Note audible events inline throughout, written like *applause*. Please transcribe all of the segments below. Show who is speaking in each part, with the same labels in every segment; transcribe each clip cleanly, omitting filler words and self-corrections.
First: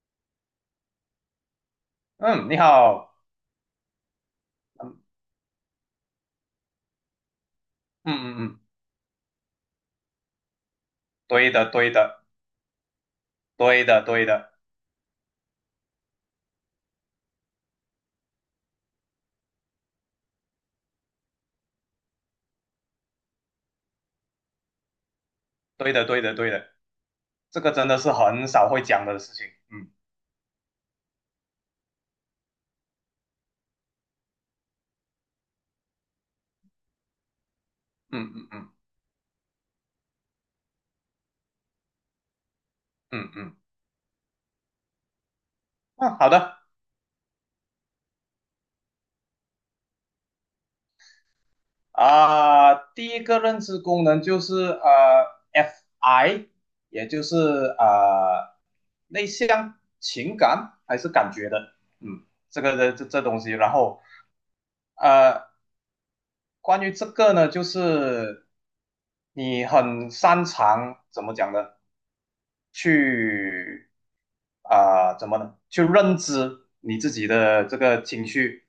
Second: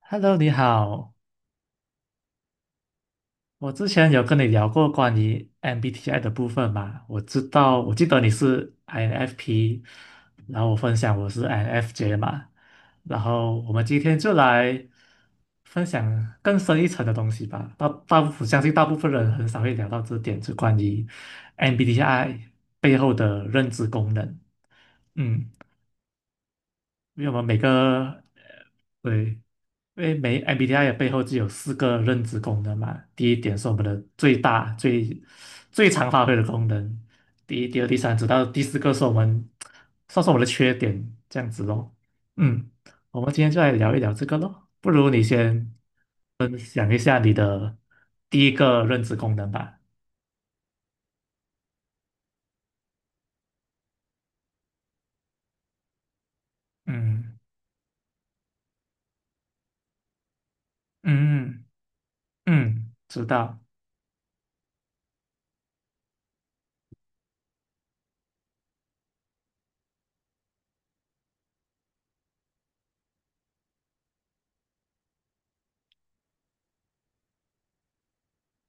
Speaker 1: Hello，你好。
Speaker 2: 嗯，你好。
Speaker 1: 我之前有跟你聊过
Speaker 2: 嗯
Speaker 1: 关于 MBTI 的部分嘛？我知道，我记
Speaker 2: 嗯
Speaker 1: 得你
Speaker 2: 嗯嗯，
Speaker 1: 是 INFP，然后我分享我是
Speaker 2: 对的对
Speaker 1: INFJ
Speaker 2: 的
Speaker 1: 嘛。然后我们
Speaker 2: 对
Speaker 1: 今
Speaker 2: 的
Speaker 1: 天
Speaker 2: 对
Speaker 1: 就
Speaker 2: 的
Speaker 1: 来分享更深一层的东西吧。大大部分相信大部分人很少会聊到这点，就关于 MBTI 背后的认知功能。嗯，
Speaker 2: 对的对的对的，
Speaker 1: 因为我们每
Speaker 2: 这
Speaker 1: 个
Speaker 2: 个真的是
Speaker 1: 呃
Speaker 2: 很少会讲的
Speaker 1: 对，
Speaker 2: 事
Speaker 1: 因
Speaker 2: 情。嗯
Speaker 1: 为每 MBTI 的背后只有四个认知功能嘛。第一点是我们的最大、最常发挥的功能，第一、第二、第三，直
Speaker 2: 嗯
Speaker 1: 到
Speaker 2: 嗯
Speaker 1: 第
Speaker 2: 嗯
Speaker 1: 四个是我们算是我们的缺点，这样子咯。嗯，我
Speaker 2: 嗯
Speaker 1: 们今天
Speaker 2: 嗯，
Speaker 1: 就来聊一聊这个咯。不如你先
Speaker 2: 嗯，好
Speaker 1: 分
Speaker 2: 的
Speaker 1: 享一下你的第一个认知功能吧。
Speaker 2: 啊，第一个认知功能就是FI，也就是
Speaker 1: 嗯
Speaker 2: 内向、情感还是感觉
Speaker 1: 嗯
Speaker 2: 的，嗯，这个
Speaker 1: 嗯，
Speaker 2: 这
Speaker 1: 嗯
Speaker 2: 这这
Speaker 1: 知
Speaker 2: 东西，
Speaker 1: 道。
Speaker 2: 然后呃，关于这个呢，就是你很擅长怎么讲呢？去怎么呢？去认知你自己的这个情绪，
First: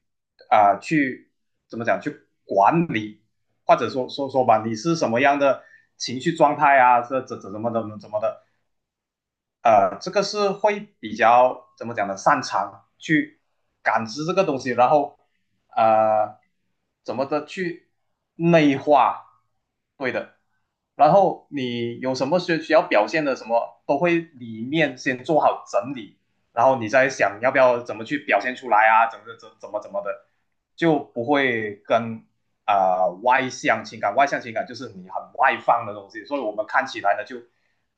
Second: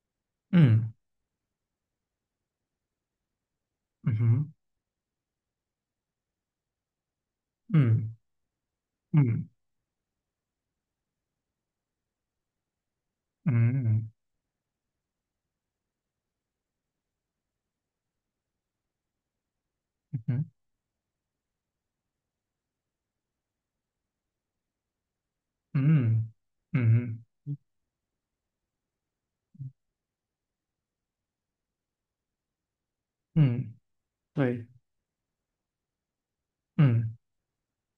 Speaker 1: 嗯
Speaker 2: 去怎么讲？去管理，或者说
Speaker 1: 嗯
Speaker 2: 说说
Speaker 1: 哼
Speaker 2: 吧，你是什么样的情绪状态啊？这怎怎么怎么怎
Speaker 1: 嗯
Speaker 2: 么的？
Speaker 1: 嗯
Speaker 2: 这个是会比较怎么讲呢？擅长去
Speaker 1: 嗯
Speaker 2: 感
Speaker 1: 嗯
Speaker 2: 知这个东西，然后呃，怎么的去内化，对的。
Speaker 1: 嗯。
Speaker 2: 然后你有什么需要表现的什么，都会里面先做好整理，
Speaker 1: 嗯
Speaker 2: 然后你再
Speaker 1: 嗯
Speaker 2: 想要不要怎么去表现出来啊，怎么的，就不会跟外
Speaker 1: 嗯，嗯
Speaker 2: 向情感。外向情感
Speaker 1: 对，
Speaker 2: 就是你很外放的东西，所以我们看起
Speaker 1: 嗯
Speaker 2: 来呢就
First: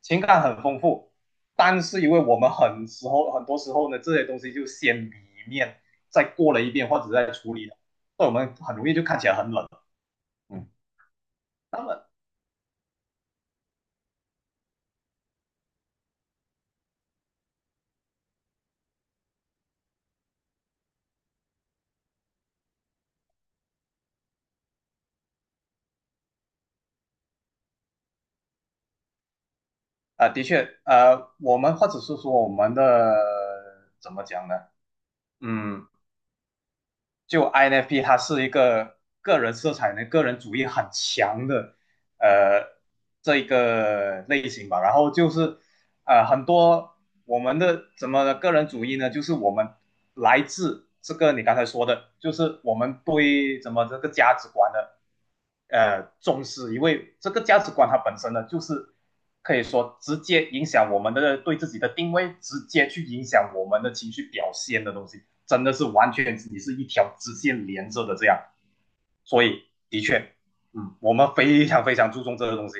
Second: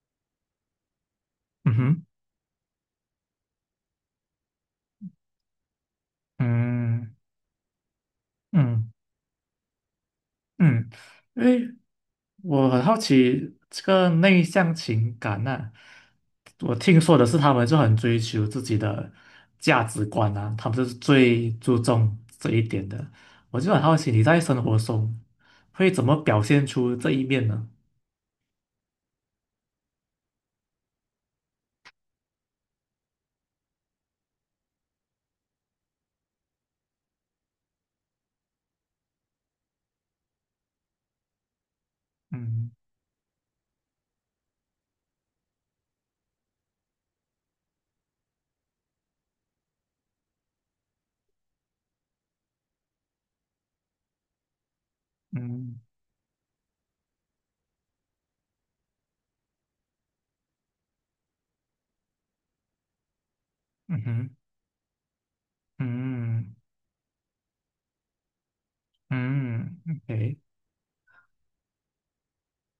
Speaker 2: 情感很丰富，
Speaker 1: 嗯
Speaker 2: 但是
Speaker 1: 哼，
Speaker 2: 因为我们很多时候呢，这些东西就先里面再过了一遍，或者
Speaker 1: 嗯
Speaker 2: 再出，所以我们很容
Speaker 1: 嗯
Speaker 2: 易就看起来很冷。嗯，
Speaker 1: 嗯，因为
Speaker 2: 那么
Speaker 1: 我很好奇这个内向情感呐、我听说的是他们就很追求自己的价值观啊，他们就是最注重这一点的。我就很好奇你在生活中会怎么表现出这一面呢？
Speaker 2: 的确，我们或者是说我们的怎么讲呢？嗯，就 INFP 它是一个个人色彩呢、个人主义很强的呃
Speaker 1: 嗯
Speaker 2: 这一个类型吧。然后就是很多我们的怎么的个人主义呢，就是我们来自这个你刚才说的，就是我们对怎么这个价值观的
Speaker 1: 嗯
Speaker 2: 重视，因为这个价值观它本身呢，就是可以说直接影响我们的对自己的定位，直接去影响我们的
Speaker 1: 嗯
Speaker 2: 情绪
Speaker 1: 哼
Speaker 2: 表现的东西。真的是完全
Speaker 1: 嗯
Speaker 2: 你是一条直线连着的这样，所以
Speaker 1: 嗯
Speaker 2: 的确，
Speaker 1: ，OK，
Speaker 2: 嗯，我们非常非常注重这个东西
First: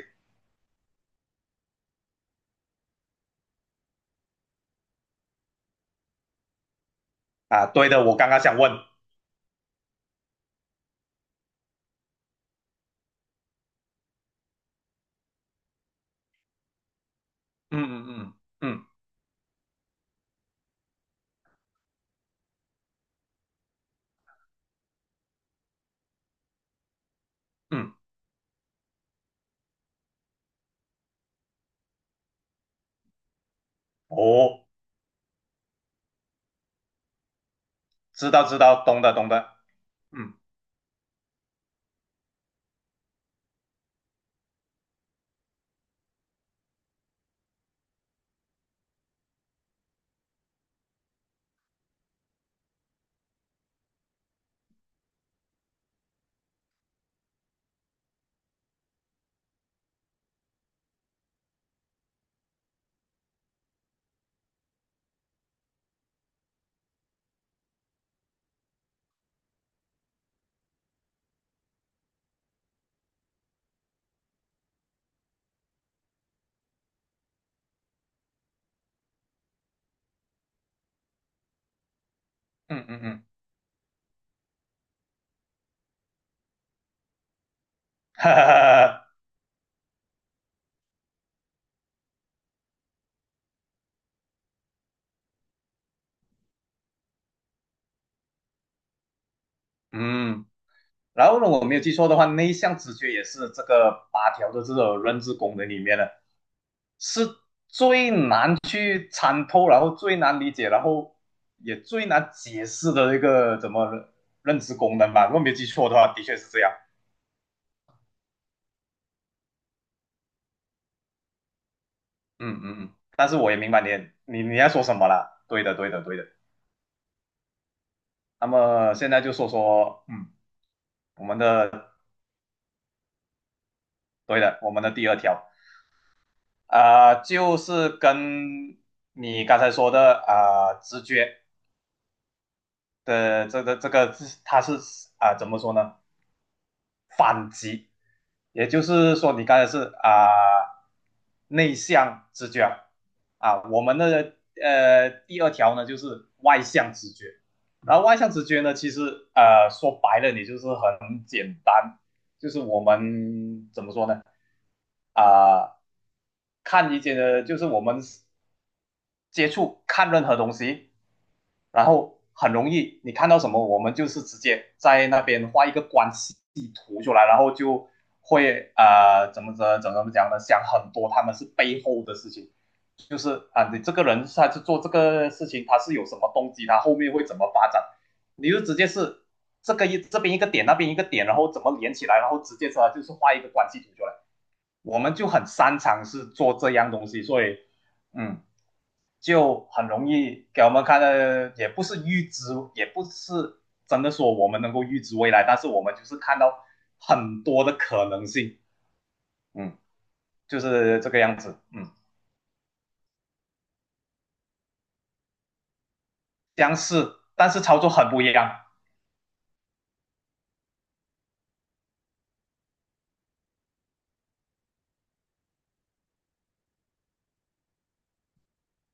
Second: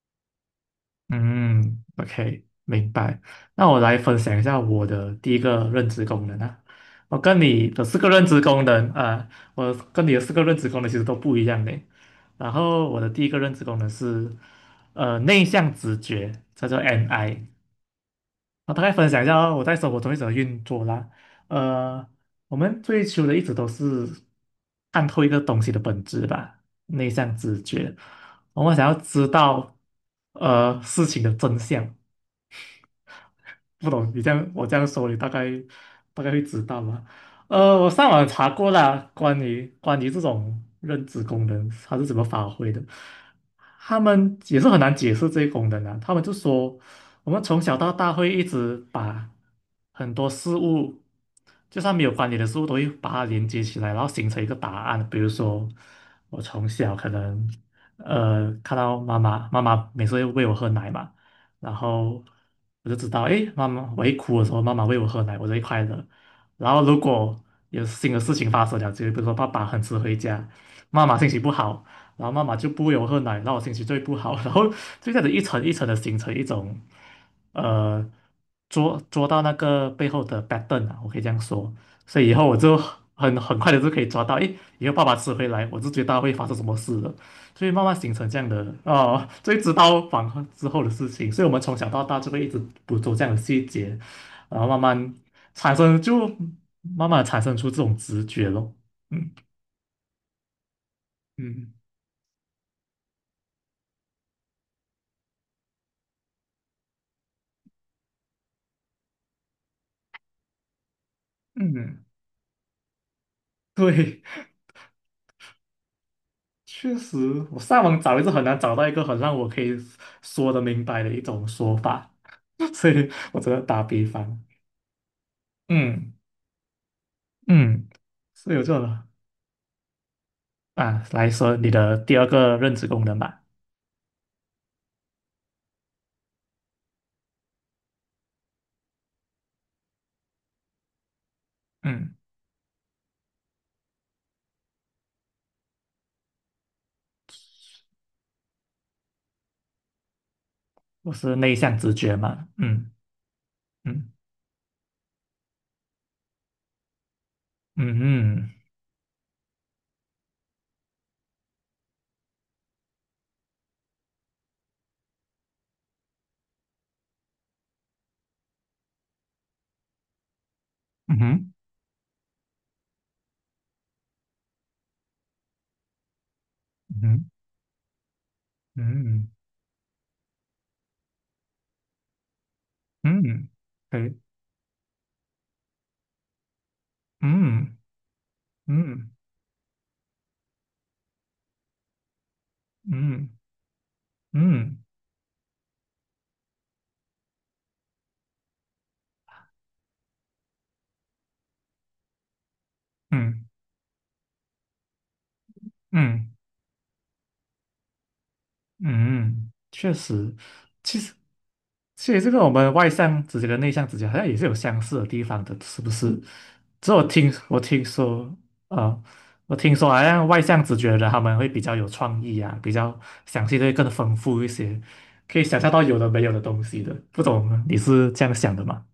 Speaker 1: 嗯，OK，明白。那我来分享一下我的第一个认知功能啊。我跟
Speaker 2: 啊。
Speaker 1: 你的
Speaker 2: 对
Speaker 1: 四
Speaker 2: 的，
Speaker 1: 个
Speaker 2: 我
Speaker 1: 认
Speaker 2: 刚
Speaker 1: 知
Speaker 2: 刚想
Speaker 1: 功
Speaker 2: 问。
Speaker 1: 能啊，我跟你的四个认知功能其实都不一样的。然后我的第一个认知功能是，内向直觉，叫做 NI。
Speaker 2: 嗯嗯
Speaker 1: 我
Speaker 2: 嗯
Speaker 1: 大
Speaker 2: 嗯
Speaker 1: 概分享一下哦我在生活中一直的运作啦。呃，我们追求的一直都是看透一个东西的本质吧，内向直
Speaker 2: 嗯，
Speaker 1: 觉。我们想要知道事情的真相，不懂你这样
Speaker 2: 哦，
Speaker 1: 我这样说，你大概会知道吗？我上网
Speaker 2: 知道
Speaker 1: 查
Speaker 2: 知
Speaker 1: 过
Speaker 2: 道，懂
Speaker 1: 啦，
Speaker 2: 的懂
Speaker 1: 关
Speaker 2: 的，
Speaker 1: 于关于这
Speaker 2: 嗯
Speaker 1: 种认知功能它是怎么发挥的，他们也是很难解释这些功能啊。他们就说，我们从小到大会一直把很多事物，就算没有关联的事物，都会把它连接起来，然后形成一个答案。比如说，我从小可能看到妈妈，妈妈每次会喂我喝奶嘛。然后我就知道，诶，妈妈，我一哭的时候，妈妈喂我喝奶，我就会快乐。然后如果有新的事情发生了，就比如说爸爸很迟回家，妈妈心情不好，然后妈妈就不喂我喝奶，那我心情就会不好，*laughs* 然后就这样子一层一层的形成一种，呃，捉到那个背后的 pattern 啊，我可以这样说。所以以后我就
Speaker 2: 嗯嗯嗯，
Speaker 1: 很快的就可以抓到，诶，以后爸爸迟回来，我就知道会发生什么事了。所以慢慢形成
Speaker 2: 哈
Speaker 1: 这
Speaker 2: 哈
Speaker 1: 样的
Speaker 2: 哈哈，
Speaker 1: 哦，*laughs* 所以知道反抗之后的事情，所以我们从小到大就会一直捕捉这样的细节，然后慢慢产生，就慢慢地产生出这种直觉咯。嗯
Speaker 2: 嗯。然后呢，我
Speaker 1: 嗯
Speaker 2: 没有记错的话，内向直觉也是这个八条的这个认知功能里面的，是最难去参透，然后最难理解，然后也
Speaker 1: 嗯，
Speaker 2: 最难解释的一个怎么
Speaker 1: 对，
Speaker 2: 认知功能吧。如果没有记错的话，的确是这样。
Speaker 1: 确实，我上网找也是很难找到一个很让我可以说得明白的一种说法，
Speaker 2: 嗯嗯
Speaker 1: *laughs*
Speaker 2: 嗯，
Speaker 1: 所
Speaker 2: 嗯
Speaker 1: 以
Speaker 2: 但是
Speaker 1: 我只
Speaker 2: 我也
Speaker 1: 能
Speaker 2: 明白
Speaker 1: 打比
Speaker 2: 你
Speaker 1: 方。
Speaker 2: 你你要说什么了。对的，对的，
Speaker 1: 嗯
Speaker 2: 对的。
Speaker 1: 嗯，
Speaker 2: 那
Speaker 1: 所以我就
Speaker 2: 么现在就说说。嗯，
Speaker 1: 啊
Speaker 2: 我
Speaker 1: 来
Speaker 2: 们
Speaker 1: 说你
Speaker 2: 的
Speaker 1: 的第二个认知功能吧。
Speaker 2: 对的，我们的第二条就是跟你刚才说的直觉
Speaker 1: 嗯，
Speaker 2: 的这个是它是怎么说呢？反击，也就是说你刚才是呃
Speaker 1: 我是内
Speaker 2: 内
Speaker 1: 向直觉
Speaker 2: 向
Speaker 1: 嘛。
Speaker 2: 直觉
Speaker 1: 嗯。
Speaker 2: 啊，我们
Speaker 1: 嗯
Speaker 2: 的第二条呢就是外向直觉，
Speaker 1: 嗯
Speaker 2: 然后外向直
Speaker 1: 嗯
Speaker 2: 觉呢其实说白了你就是很简单，就是我们怎么说呢？啊、看一些的，就是我们接触看任何东西，
Speaker 1: 嗯哼
Speaker 2: 然后很容易，你看到什么，我们就是直接在那边画一个关系图出来，
Speaker 1: 嗯
Speaker 2: 然后就会
Speaker 1: 哼
Speaker 2: 怎么讲呢？想很多他们是背后的事情，就
Speaker 1: 嗯
Speaker 2: 是
Speaker 1: 嗯，
Speaker 2: 啊，你这
Speaker 1: 可
Speaker 2: 个
Speaker 1: 以，
Speaker 2: 人他是做这个事情，他是有什么动机，他后面会怎么发
Speaker 1: 嗯
Speaker 2: 展，你就直接
Speaker 1: 嗯
Speaker 2: 是这个一，这边一个点，那边一个点，然后怎么连起来，然后直接出来就是
Speaker 1: 嗯
Speaker 2: 画一个关系图出来。
Speaker 1: 嗯
Speaker 2: 我们就很擅长是做这样东西，所以嗯，就很容易给我们看的，也不是预知，也不
Speaker 1: 嗯
Speaker 2: 是真的说我们能够预知未来，但是我们就是
Speaker 1: 嗯
Speaker 2: 看到很多的可能性，
Speaker 1: 嗯，
Speaker 2: 嗯，
Speaker 1: 确实，
Speaker 2: 就
Speaker 1: 其
Speaker 2: 是这
Speaker 1: 实
Speaker 2: 个样子。嗯，
Speaker 1: 其实这个我们外向直觉跟内向直觉好像也是有相似的地方的，是不是？
Speaker 2: 相
Speaker 1: 这
Speaker 2: 似，但是操作很不一样。
Speaker 1: 啊、我听说好像外向直觉的他们会比较有创意啊，比较想象力更丰富一些，可以想象到有的没有的东西的，不懂你是这样想的吗？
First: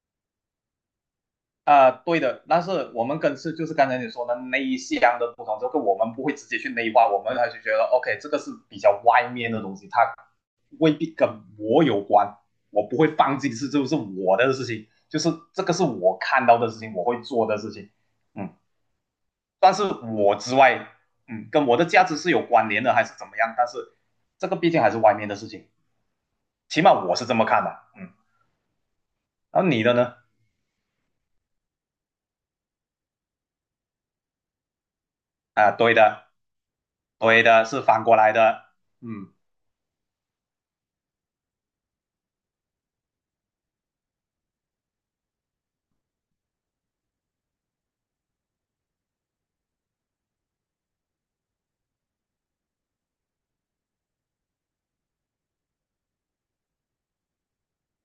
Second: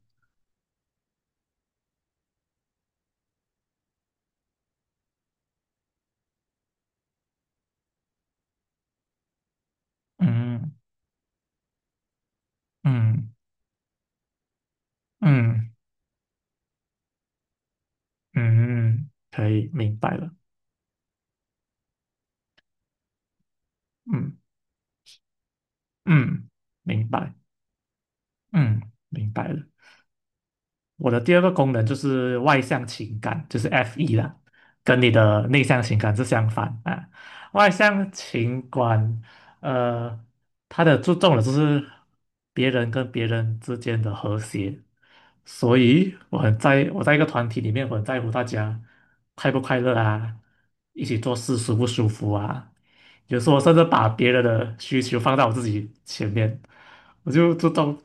Speaker 2: 对的，但是我们跟是就是刚才你说的那一项的不同，这个我们不会直接去内化，我们还是觉得 OK,这个是比较外面的东西，它
Speaker 1: 嗯。
Speaker 2: 未必跟我有关，我不会
Speaker 1: 嗯
Speaker 2: 放弃，是就是我的事情，就是这
Speaker 1: 嗯
Speaker 2: 个是我看到的事情，我会做的事情，嗯，
Speaker 1: 嗯，嗯可以，
Speaker 2: 但是
Speaker 1: 明白了。
Speaker 2: 我之外，嗯，跟我的价值是有关联的，还是怎么样？但是
Speaker 1: 嗯
Speaker 2: 这个毕竟还是外面的事情，
Speaker 1: 嗯，
Speaker 2: 起码
Speaker 1: 明
Speaker 2: 我是
Speaker 1: 白，
Speaker 2: 这么看的。嗯，
Speaker 1: 嗯，明白
Speaker 2: 然
Speaker 1: 了。
Speaker 2: 后你的呢？
Speaker 1: 我的第二个功能就是外向情感，就是 F.E 啦，跟你的内
Speaker 2: 啊，
Speaker 1: 向
Speaker 2: 对
Speaker 1: 情感是
Speaker 2: 的，
Speaker 1: 相反啊。
Speaker 2: 对的，
Speaker 1: 外
Speaker 2: 是反
Speaker 1: 向
Speaker 2: 过来的，
Speaker 1: 情感，
Speaker 2: 嗯。
Speaker 1: 呃，它的注重的就是别人跟别人之间的和谐，所以我很在我在一个团体里面，我很在乎大家快不快乐啊，一起做事舒不舒服啊。有时候我甚至把别人的需求放到我自己前面，我就当，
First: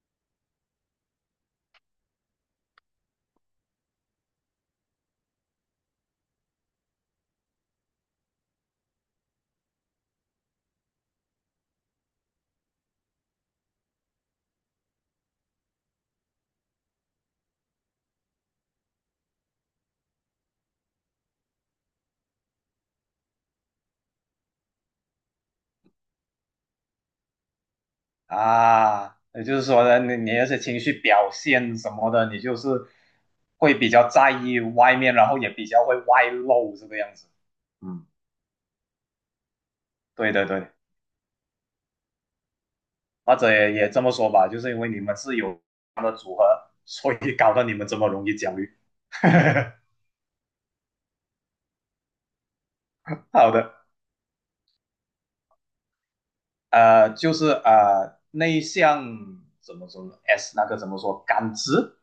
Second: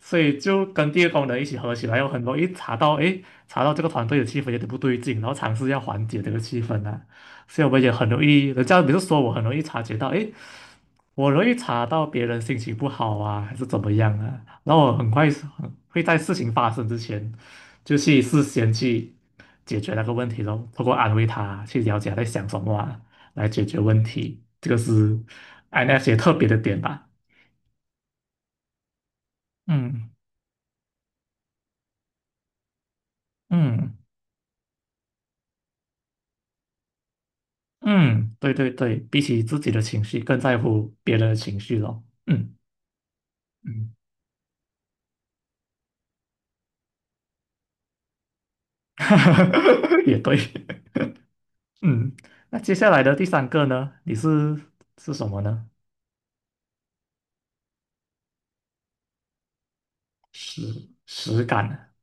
Speaker 1: 所以就跟第二功能一起合起来，有很容易查到，诶，查到这个团队的气氛有点不对劲，然后尝试要缓解这个气氛啊。所以我们也很容易，人家比如说我很容易察觉到，诶，我容易查到别人心情不好啊，还是怎么样啊，然后我很快是很会在事情发生之前，就去事先去解决那个问题咯，通过安慰他，去了解他在想什么啊，来解决问题，这个是 INFJ 特别的点吧，
Speaker 2: 啊，也就是说呢，
Speaker 1: 嗯
Speaker 2: 你那些情绪表现什么的，你就是会比
Speaker 1: 嗯。
Speaker 2: 较在意外面，然后也比较会外露这个样子。嗯，
Speaker 1: 嗯，对对对，比起自己的情绪，
Speaker 2: 对
Speaker 1: 更
Speaker 2: 对
Speaker 1: 在
Speaker 2: 对，
Speaker 1: 乎别人的情绪咯。嗯
Speaker 2: 或者也
Speaker 1: 嗯，
Speaker 2: 这么说吧，就是因为你们是有这样的组合，所以搞得你们这么容易焦虑。*laughs*
Speaker 1: *laughs* 也对。嗯，那接下来的第三
Speaker 2: 好
Speaker 1: 个
Speaker 2: 的。
Speaker 1: 呢？你是什么呢？
Speaker 2: 就是内向怎么说呢？S 那个
Speaker 1: 实
Speaker 2: 怎么说？
Speaker 1: 实
Speaker 2: 感
Speaker 1: 感啊，
Speaker 2: 知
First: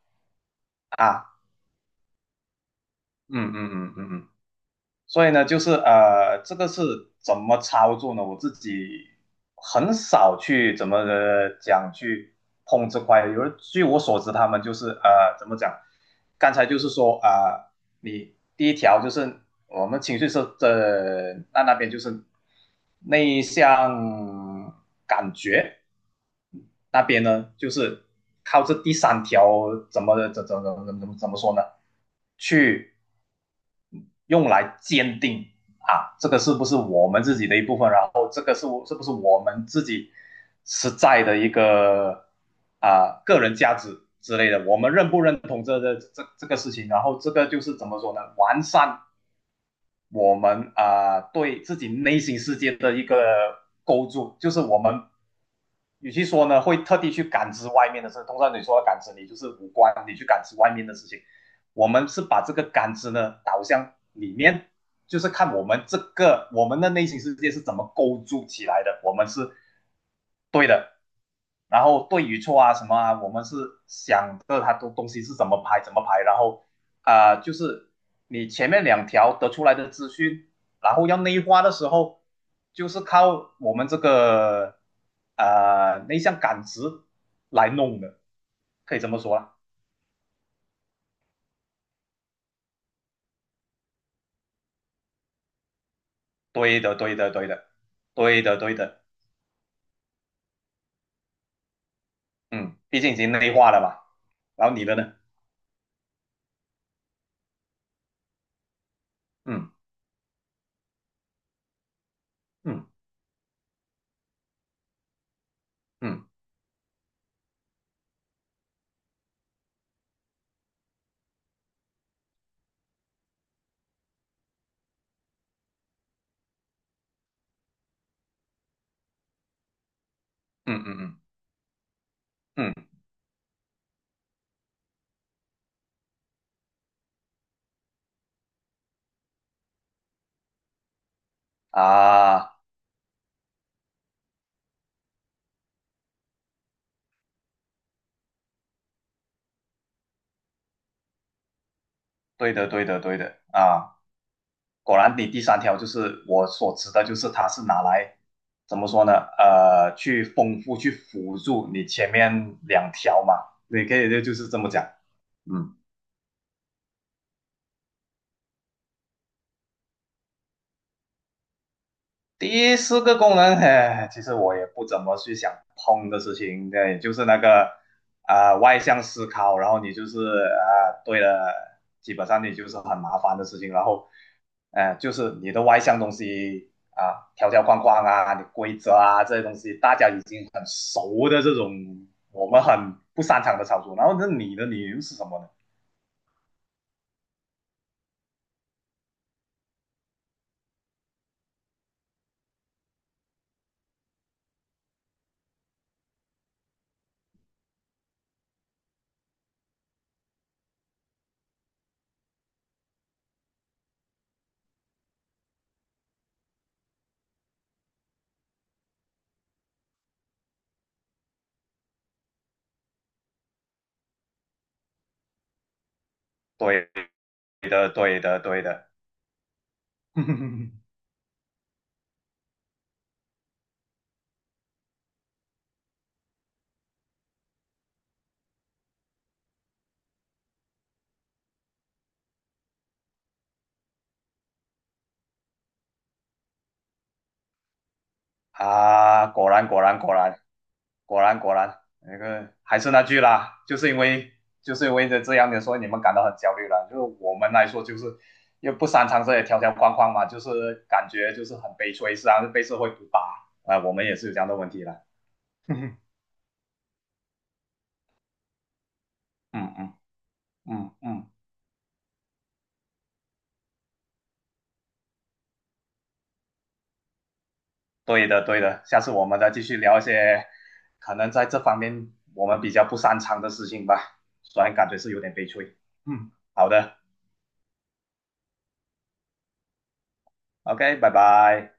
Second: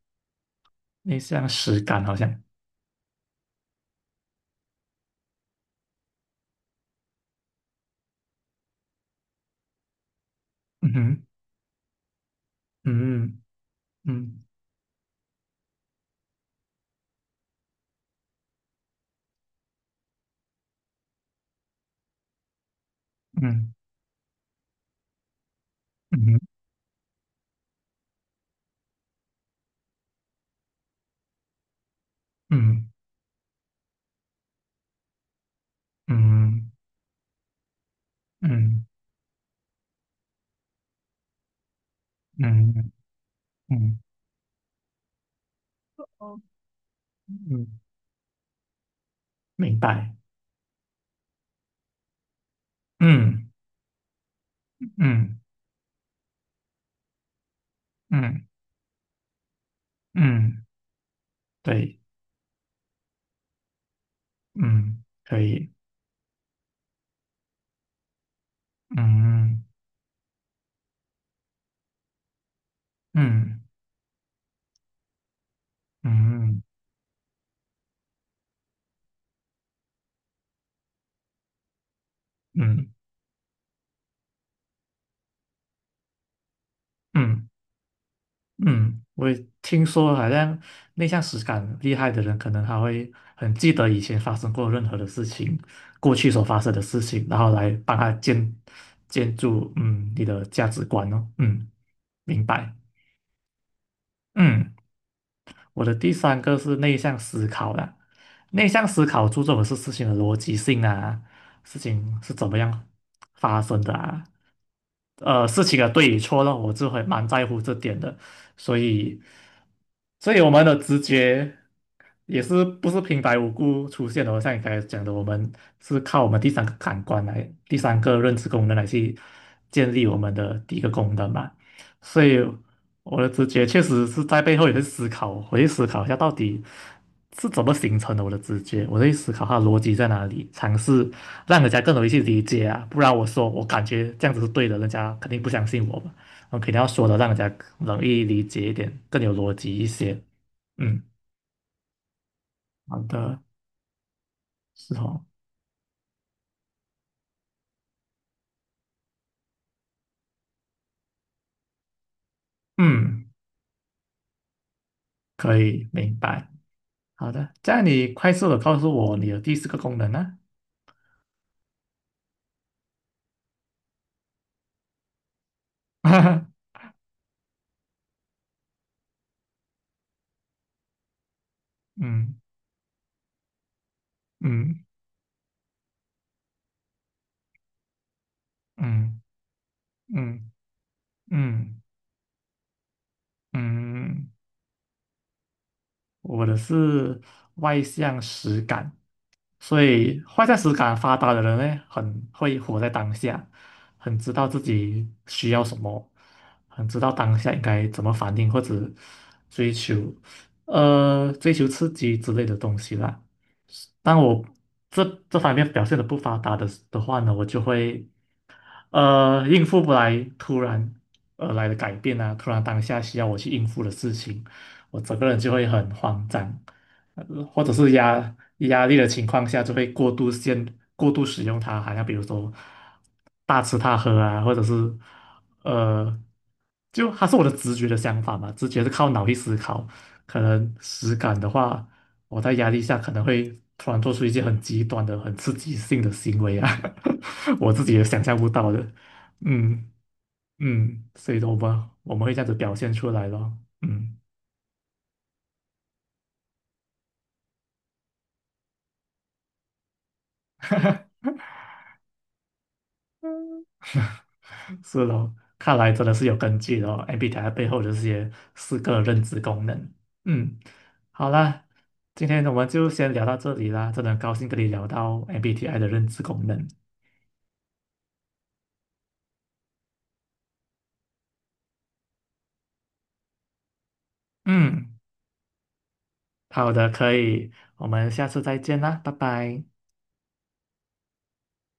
Speaker 1: 内
Speaker 2: 啊。
Speaker 1: 向实感好像。
Speaker 2: 嗯嗯嗯嗯嗯，所以呢，就是这个是怎么操作呢？我自己很少去怎
Speaker 1: 嗯
Speaker 2: 么
Speaker 1: 哼，
Speaker 2: 讲去碰这块。
Speaker 1: 嗯
Speaker 2: 有人据我所知，
Speaker 1: 嗯
Speaker 2: 他们就是怎么讲？刚才就是说你第一条就是我们情绪是的，那边就是内
Speaker 1: 嗯
Speaker 2: 向感觉
Speaker 1: 嗯
Speaker 2: 那边呢，就是靠这第三条怎么怎怎怎怎怎么怎么说呢？
Speaker 1: 嗯
Speaker 2: 去用来鉴定啊，这个是不
Speaker 1: 嗯
Speaker 2: 是我们自己的一部分？然后这个是
Speaker 1: 嗯
Speaker 2: 是不是我们自己实在的一个
Speaker 1: 嗯
Speaker 2: 啊个人价
Speaker 1: 嗯
Speaker 2: 值之类的？我们认不认同这这这
Speaker 1: 哦，
Speaker 2: 这个事情？然后这个就
Speaker 1: 嗯，
Speaker 2: 是怎么说呢？完善
Speaker 1: 明白。
Speaker 2: 我们啊对自己内心世界的一
Speaker 1: 嗯
Speaker 2: 个构筑，就是我们
Speaker 1: 嗯
Speaker 2: 与其说呢会特地去感知外面的事，通
Speaker 1: 嗯
Speaker 2: 常你说的感知你就是五官，你去感知
Speaker 1: 嗯，
Speaker 2: 外面的事情。我
Speaker 1: 对，
Speaker 2: 们是把这个感知呢导向里面，
Speaker 1: 嗯，
Speaker 2: 就是
Speaker 1: 可
Speaker 2: 看我
Speaker 1: 以。
Speaker 2: 们这个我们的内心世界是怎么构筑起来的，我们是
Speaker 1: 嗯
Speaker 2: 对的。然后对与错啊什么啊，我们是
Speaker 1: 嗯。
Speaker 2: 想着它的东西是怎么排怎么排，然
Speaker 1: 嗯
Speaker 2: 后就是你前面两条得出来的资讯，然后要内化的时候，就
Speaker 1: 嗯
Speaker 2: 是靠我们这个内向感知
Speaker 1: 嗯
Speaker 2: 来弄的，可以
Speaker 1: 嗯，
Speaker 2: 这么
Speaker 1: 我
Speaker 2: 说
Speaker 1: 也
Speaker 2: 啊。
Speaker 1: 听说好像内向实感厉害的人，可能他会很记得以前发生过任何的事情，过去所发生
Speaker 2: 对
Speaker 1: 的
Speaker 2: 的，
Speaker 1: 事
Speaker 2: 对
Speaker 1: 情，
Speaker 2: 的，
Speaker 1: 然
Speaker 2: 对
Speaker 1: 后
Speaker 2: 的，
Speaker 1: 来帮他
Speaker 2: 对
Speaker 1: 建
Speaker 2: 的，对的，
Speaker 1: 建筑嗯你的价值观哦。嗯，明白。
Speaker 2: 嗯，毕竟已经内化了嘛。然
Speaker 1: 嗯，
Speaker 2: 后你的呢？
Speaker 1: 我的第三个是内向思考啦，内向思考注重的
Speaker 2: 嗯
Speaker 1: 是事情的逻辑性啊，事情是怎么样
Speaker 2: 嗯
Speaker 1: 发生的啊，事情的对与
Speaker 2: 嗯
Speaker 1: 错了，我就会蛮在乎这点的，所以，所以我们的直觉也是不是平白无故出现的哦，像你刚才讲的，我们是靠我们第三个感官来，第三个认知功能来去建立我们的第
Speaker 2: 嗯
Speaker 1: 一
Speaker 2: 嗯
Speaker 1: 个
Speaker 2: 嗯
Speaker 1: 功
Speaker 2: 嗯
Speaker 1: 能嘛，所以。
Speaker 2: 嗯嗯嗯嗯嗯
Speaker 1: 我的直觉确实是在背后也会思考，我去思考一下到底是怎么形成的我的直觉，我会思考它的逻辑在哪里，尝试让人家更容易去理
Speaker 2: 啊。
Speaker 1: 解啊，不然我说我感觉这样子是对的，人家肯定不相信我嘛，我肯定要说的让人家容易理解一点，更有逻辑一些。嗯，
Speaker 2: 对的，对
Speaker 1: 好
Speaker 2: 的，对的
Speaker 1: 的，
Speaker 2: 啊！
Speaker 1: 是
Speaker 2: 果然，
Speaker 1: 哦，
Speaker 2: 你第三条就是我所指的，就是它是拿来怎么说呢？呃，去丰富、去辅助你前面两条
Speaker 1: 嗯，
Speaker 2: 嘛，你可以就是这么讲。
Speaker 1: 可
Speaker 2: 嗯。
Speaker 1: 以明白。好的，这样你快速的告诉我你的第四个功能呢、
Speaker 2: 第四个功能，哎，其实我也不怎么去想碰的事情，
Speaker 1: *laughs*
Speaker 2: 对，就是那个外向思考，然后你就是对了，基本
Speaker 1: 嗯
Speaker 2: 上你就是很麻烦的事情，然后
Speaker 1: 嗯
Speaker 2: 就是你的外向东西啊、条条框框啊、你规则
Speaker 1: 嗯
Speaker 2: 啊这些东西，大家已经
Speaker 1: 嗯
Speaker 2: 很熟的这种，
Speaker 1: 嗯
Speaker 2: 我们很不擅长的操作，
Speaker 1: 嗯
Speaker 2: 然后那
Speaker 1: 嗯。
Speaker 2: 你的你又是什么呢？
Speaker 1: 我的是外向实感，所以外向实感发达的人呢，很会活在当下，很知道自己需要什么，很知道当下应该怎么反应或者追求，追求刺激之类的东西啦。但我这这方面表现的不发达的话呢，我就会。应付不来突然而来的改变啊，突然当下需要我去应付的事情，我整个人就会很慌张，
Speaker 2: 对
Speaker 1: 或者
Speaker 2: 的，
Speaker 1: 是
Speaker 2: 对
Speaker 1: 压
Speaker 2: 的，对
Speaker 1: 压
Speaker 2: 的。
Speaker 1: 力的情况下，就会
Speaker 2: *laughs*
Speaker 1: 过度使用它，好像比如说大吃大喝啊，或者是呃，就它是我的直觉的想法嘛，直觉是靠脑力思考，可能实感的话。我在压力下可能会突然做出一些很极端的、很刺激性的行为啊，*laughs* 我自己也想象不到的。
Speaker 2: 啊，果然果
Speaker 1: 嗯
Speaker 2: 然果然
Speaker 1: 嗯，
Speaker 2: 果
Speaker 1: 所
Speaker 2: 然
Speaker 1: 以说
Speaker 2: 果
Speaker 1: 我
Speaker 2: 然，
Speaker 1: 们我
Speaker 2: 那
Speaker 1: 们会这样
Speaker 2: 个
Speaker 1: 子表
Speaker 2: 还是
Speaker 1: 现
Speaker 2: 那
Speaker 1: 出
Speaker 2: 句
Speaker 1: 来咯。
Speaker 2: 啦，就是因
Speaker 1: 嗯，
Speaker 2: 为这样的，所以你们感到很焦虑了。就是我们来说，就是又不擅长这些条条框框嘛，就是感
Speaker 1: *laughs*
Speaker 2: 觉就是很悲催，实际上是啊，被社会毒打啊、我们也是有这样的问题了。
Speaker 1: 是咯，
Speaker 2: *laughs*
Speaker 1: 看来
Speaker 2: 嗯
Speaker 1: 真的是有根据的哦，MBTI 背后的这些四个认知功能。
Speaker 2: 嗯
Speaker 1: 嗯，
Speaker 2: 嗯
Speaker 1: 好
Speaker 2: 嗯，
Speaker 1: 啦，今天我们就先聊到这里啦，真的很高兴跟你聊到 MBTI 的认知功能。
Speaker 2: 对的对的，下次我们再继续聊一些可能在这方面我们比较不擅长的事情吧，虽然感
Speaker 1: 嗯，
Speaker 2: 觉是有点悲催。嗯，好
Speaker 1: 好的，
Speaker 2: 的
Speaker 1: 可以，我们下次再见啦，拜拜。
Speaker 2: ，OK,拜拜。